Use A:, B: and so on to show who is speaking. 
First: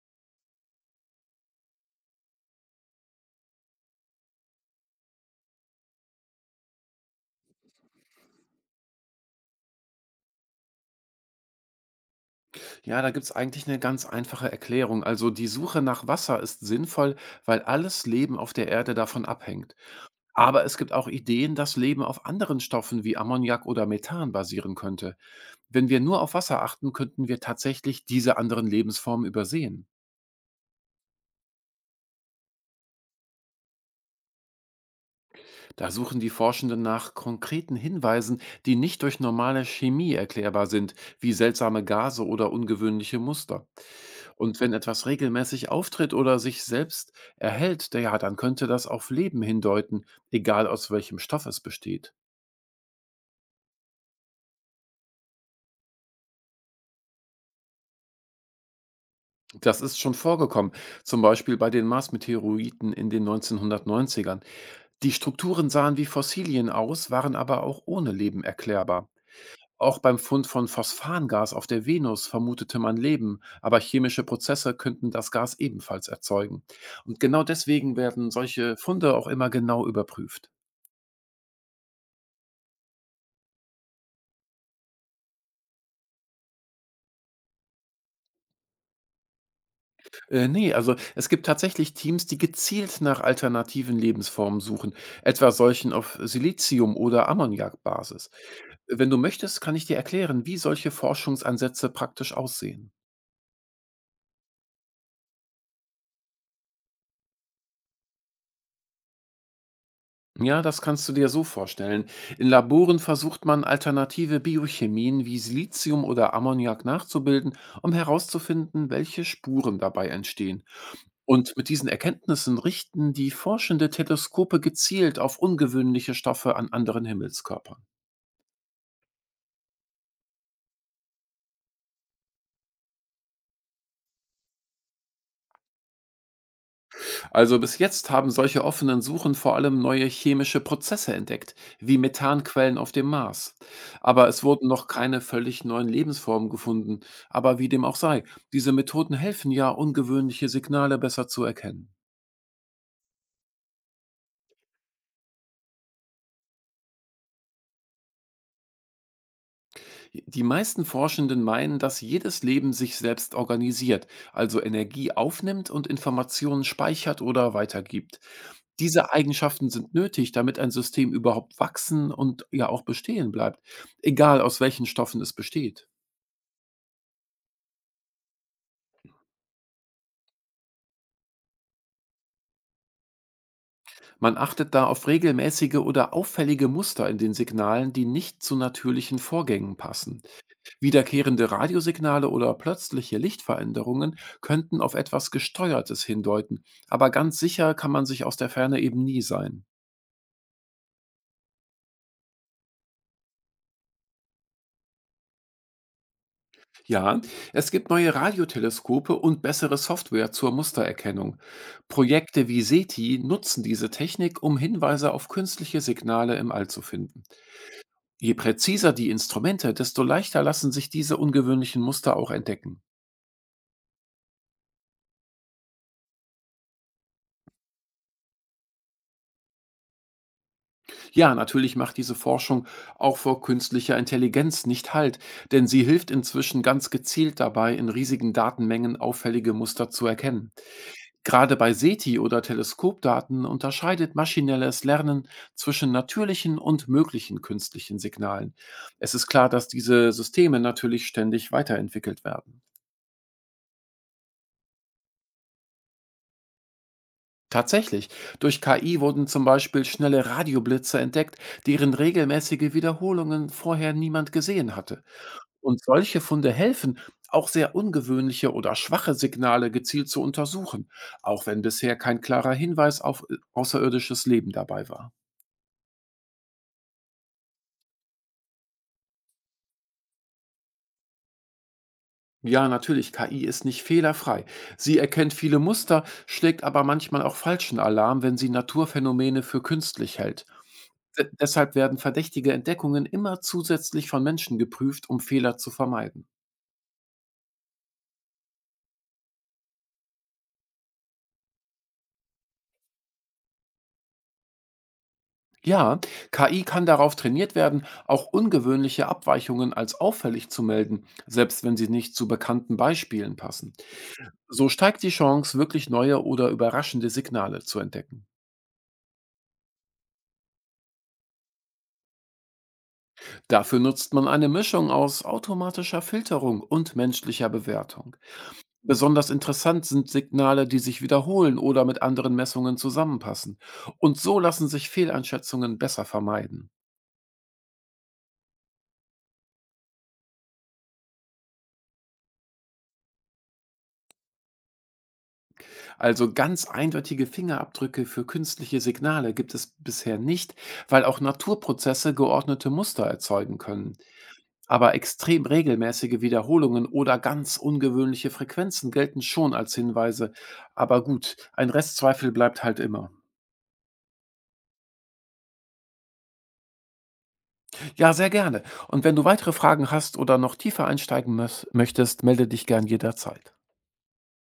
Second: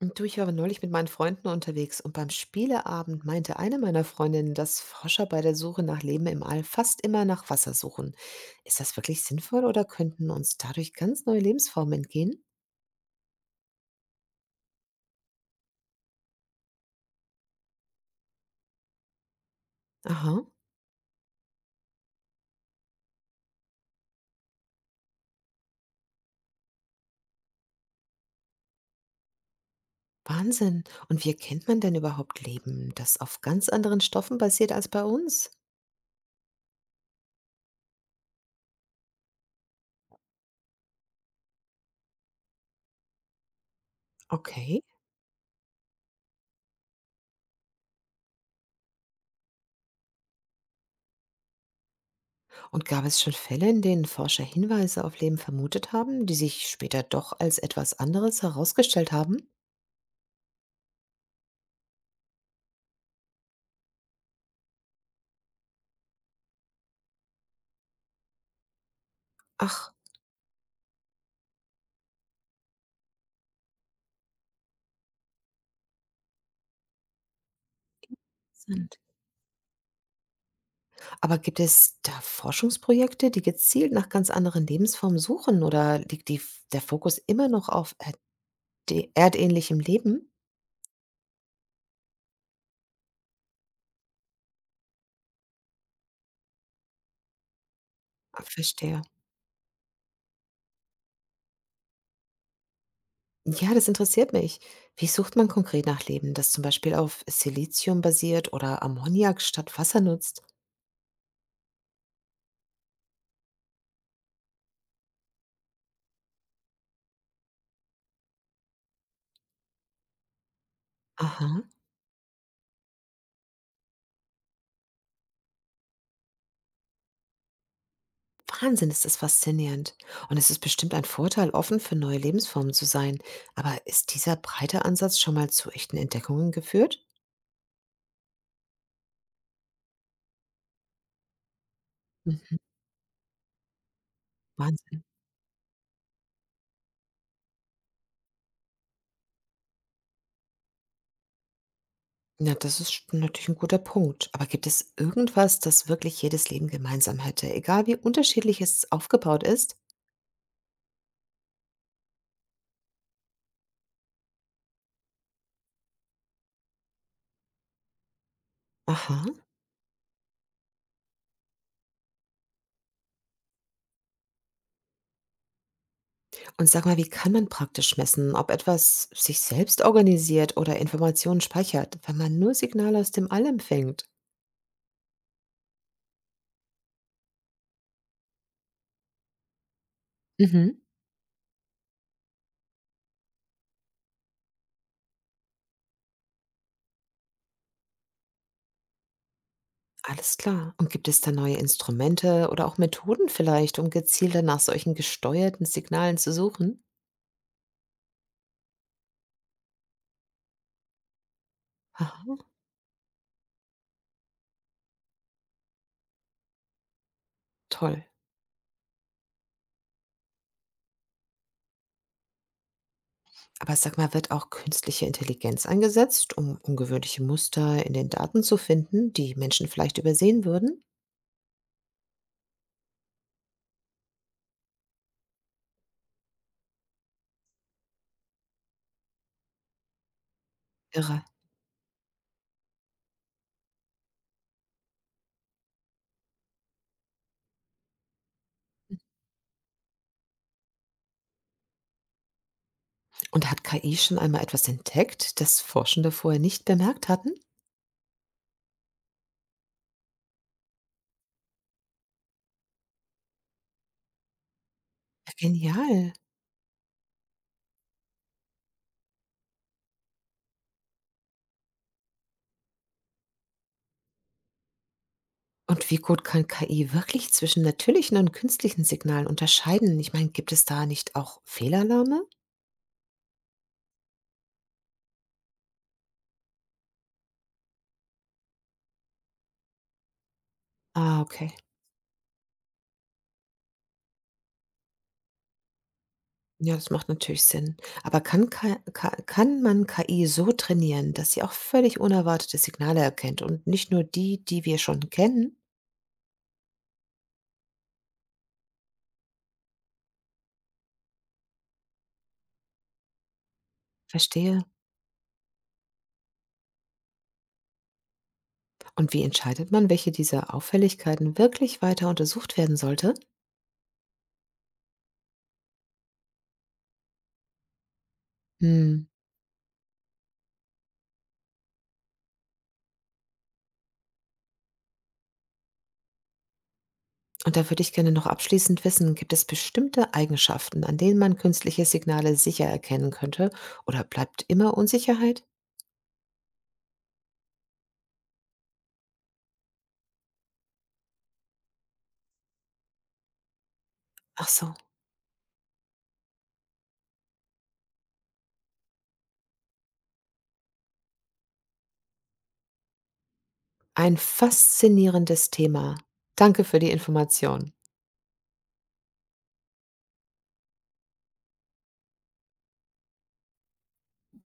A: Und Du, ich war neulich mit meinen Freunden unterwegs und beim Spieleabend meinte eine meiner Freundinnen, dass Forscher bei der Suche nach Leben im All fast immer nach Wasser suchen. Ist das wirklich sinnvoll oder könnten uns dadurch ganz neue Lebensformen entgehen?
B: Ja, da gibt's eigentlich eine ganz einfache Erklärung. Also, die Suche nach Wasser ist sinnvoll, weil alles Leben auf der Erde davon abhängt.
A: Aha,
B: Aber es gibt auch Ideen, dass Leben auf anderen Stoffen wie Ammoniak oder Methan basieren könnte. Wenn wir nur auf Wasser achten, könnten wir tatsächlich diese anderen Lebensformen übersehen.
A: Wahnsinn. Und wie erkennt man denn überhaupt Leben, das auf ganz anderen Stoffen basiert als bei uns?
B: Da suchen die Forschenden nach konkreten Hinweisen, die nicht durch normale Chemie erklärbar sind, wie seltsame Gase oder ungewöhnliche Muster. Und wenn
A: Okay.
B: etwas regelmäßig auftritt oder sich selbst erhält, da ja, dann könnte das auf Leben hindeuten, egal aus welchem Stoff es besteht.
A: Und gab es schon Fälle, in denen Forscher Hinweise auf Leben vermutet haben, die sich später doch als etwas anderes herausgestellt haben?
B: Das ist schon vorgekommen, zum Beispiel bei den Mars-Meteoriten in den 1990ern. Die Strukturen sahen wie Fossilien aus, waren aber auch ohne Leben erklärbar.
A: Ach,
B: Auch beim Fund von Phosphangas auf der Venus vermutete man Leben, aber chemische Prozesse könnten das Gas ebenfalls erzeugen. Und genau deswegen werden solche
A: Sinn.
B: Funde auch immer genau überprüft.
A: Aber gibt es da Forschungsprojekte, die gezielt nach ganz anderen Lebensformen suchen oder liegt die der Fokus immer noch auf erde erdähnlichem Leben?
B: Nee, also es gibt tatsächlich Teams, die gezielt nach alternativen Lebensformen suchen, etwa solchen auf Silizium- oder Ammoniakbasis.
A: Ah, verstehe.
B: Wenn du möchtest, kann ich dir erklären, wie solche Forschungsansätze praktisch aussehen.
A: Ja, das interessiert mich. Wie sucht man konkret nach Leben, das zum Beispiel auf Silizium basiert oder Ammoniak statt Wasser nutzt?
B: Ja, das kannst du dir so vorstellen. In Laboren versucht man alternative Biochemien wie Silizium oder Ammoniak nachzubilden, um herauszufinden, welche Spuren dabei entstehen. Und
A: Aha.
B: mit diesen Erkenntnissen richten die Forschende Teleskope gezielt auf ungewöhnliche Stoffe an anderen Himmelskörpern.
A: Wahnsinn, ist das faszinierend. Und es ist bestimmt ein Vorteil, offen für neue Lebensformen zu sein. Aber ist dieser breite Ansatz schon mal zu echten Entdeckungen geführt?
B: Also bis jetzt haben solche offenen Suchen vor allem neue chemische Prozesse entdeckt, wie
A: Mhm.
B: Methanquellen auf dem Mars. Aber es wurden noch
A: Wahnsinn.
B: keine völlig neuen Lebensformen gefunden. Aber wie dem auch sei, diese Methoden helfen ja, ungewöhnliche Signale besser zu erkennen.
A: Ja, das ist natürlich ein guter Punkt. Aber gibt es irgendwas, das wirklich jedes Leben gemeinsam hätte, egal wie unterschiedlich es aufgebaut ist?
B: Die meisten Forschenden meinen, dass jedes Leben sich selbst organisiert, also Energie aufnimmt und Informationen speichert oder weitergibt. Diese
A: Aha.
B: Eigenschaften sind nötig, damit ein System überhaupt wachsen und ja auch bestehen bleibt, egal aus welchen Stoffen es besteht.
A: Und sag mal, wie kann man praktisch messen, ob etwas sich selbst organisiert oder Informationen speichert, wenn man nur Signale aus dem All empfängt?
B: Man achtet da auf regelmäßige oder auffällige Muster in den Signalen, die nicht zu natürlichen Vorgängen passen.
A: Mhm.
B: Wiederkehrende Radiosignale oder plötzliche Lichtveränderungen könnten auf etwas Gesteuertes hindeuten, aber ganz sicher kann man sich aus der Ferne eben nie sein.
A: Alles klar. Und gibt es da neue Instrumente oder auch Methoden vielleicht, um gezielter nach solchen gesteuerten Signalen zu suchen?
B: Ja, es gibt neue Radioteleskope und bessere Software zur Mustererkennung.
A: Aha,
B: Projekte wie SETI nutzen diese Technik, um Hinweise auf künstliche Signale im All zu finden.
A: toll.
B: Je präziser die Instrumente, desto leichter lassen sich diese ungewöhnlichen Muster auch entdecken.
A: Aber sag mal, wird auch künstliche Intelligenz eingesetzt, um ungewöhnliche Muster in den Daten zu finden, die Menschen vielleicht übersehen würden?
B: Ja, natürlich macht diese Forschung auch vor künstlicher Intelligenz nicht Halt, denn sie hilft inzwischen ganz gezielt dabei, in riesigen Datenmengen auffällige Muster zu erkennen.
A: Irre.
B: Gerade bei SETI oder Teleskopdaten unterscheidet maschinelles Lernen zwischen natürlichen und möglichen künstlichen Signalen. Es ist klar, dass diese Systeme natürlich ständig weiterentwickelt werden.
A: Und hat KI schon einmal etwas entdeckt, das Forschende vorher nicht bemerkt hatten?
B: Tatsächlich, durch KI wurden zum Beispiel schnelle Radioblitze entdeckt, deren regelmäßige Wiederholungen vorher niemand gesehen hatte. Und
A: Genial.
B: solche Funde helfen, auch sehr ungewöhnliche oder schwache Signale gezielt zu untersuchen, auch wenn bisher kein klarer Hinweis auf außerirdisches Leben dabei war.
A: Und wie gut kann KI wirklich zwischen natürlichen und künstlichen Signalen unterscheiden? Ich meine, gibt es da nicht auch Fehlalarme?
B: Ja, natürlich, KI ist nicht fehlerfrei. Sie erkennt viele Muster, schlägt aber manchmal auch falschen Alarm, wenn sie Naturphänomene für künstlich hält.
A: Ah,
B: De
A: okay.
B: deshalb werden verdächtige Entdeckungen immer zusätzlich von Menschen geprüft, um Fehler zu vermeiden.
A: Ja, das macht natürlich Sinn. Aber kann, Ka Ka kann man KI so trainieren, dass sie auch völlig unerwartete Signale erkennt und nicht nur die, die wir schon kennen?
B: Ja, KI kann darauf trainiert werden, auch ungewöhnliche Abweichungen als auffällig zu melden, selbst wenn sie nicht zu bekannten Beispielen passen.
A: Verstehe.
B: So steigt die Chance, wirklich neue oder überraschende Signale zu entdecken.
A: Und wie entscheidet man, welche dieser Auffälligkeiten wirklich weiter untersucht werden sollte?
B: Dafür nutzt man eine Mischung aus automatischer Filterung und menschlicher Bewertung.
A: Hm.
B: Besonders interessant sind Signale, die sich wiederholen oder mit anderen Messungen zusammenpassen. Und so lassen sich Fehleinschätzungen besser vermeiden.
A: Und da würde ich gerne noch abschließend wissen, gibt es bestimmte Eigenschaften, an denen man künstliche Signale sicher erkennen könnte? Oder bleibt immer Unsicherheit?
B: Also ganz eindeutige Fingerabdrücke für künstliche Signale gibt es bisher nicht, weil auch Naturprozesse geordnete Muster erzeugen können.
A: Ach so,
B: Aber extrem regelmäßige Wiederholungen oder ganz ungewöhnliche Frequenzen gelten schon als Hinweise. Aber gut, ein Restzweifel bleibt halt immer.
A: ein faszinierendes Thema. Danke für die Information.
B: Ja, sehr gerne. Und wenn du weitere Fragen hast oder noch tiefer einsteigen möchtest, melde dich gern jederzeit.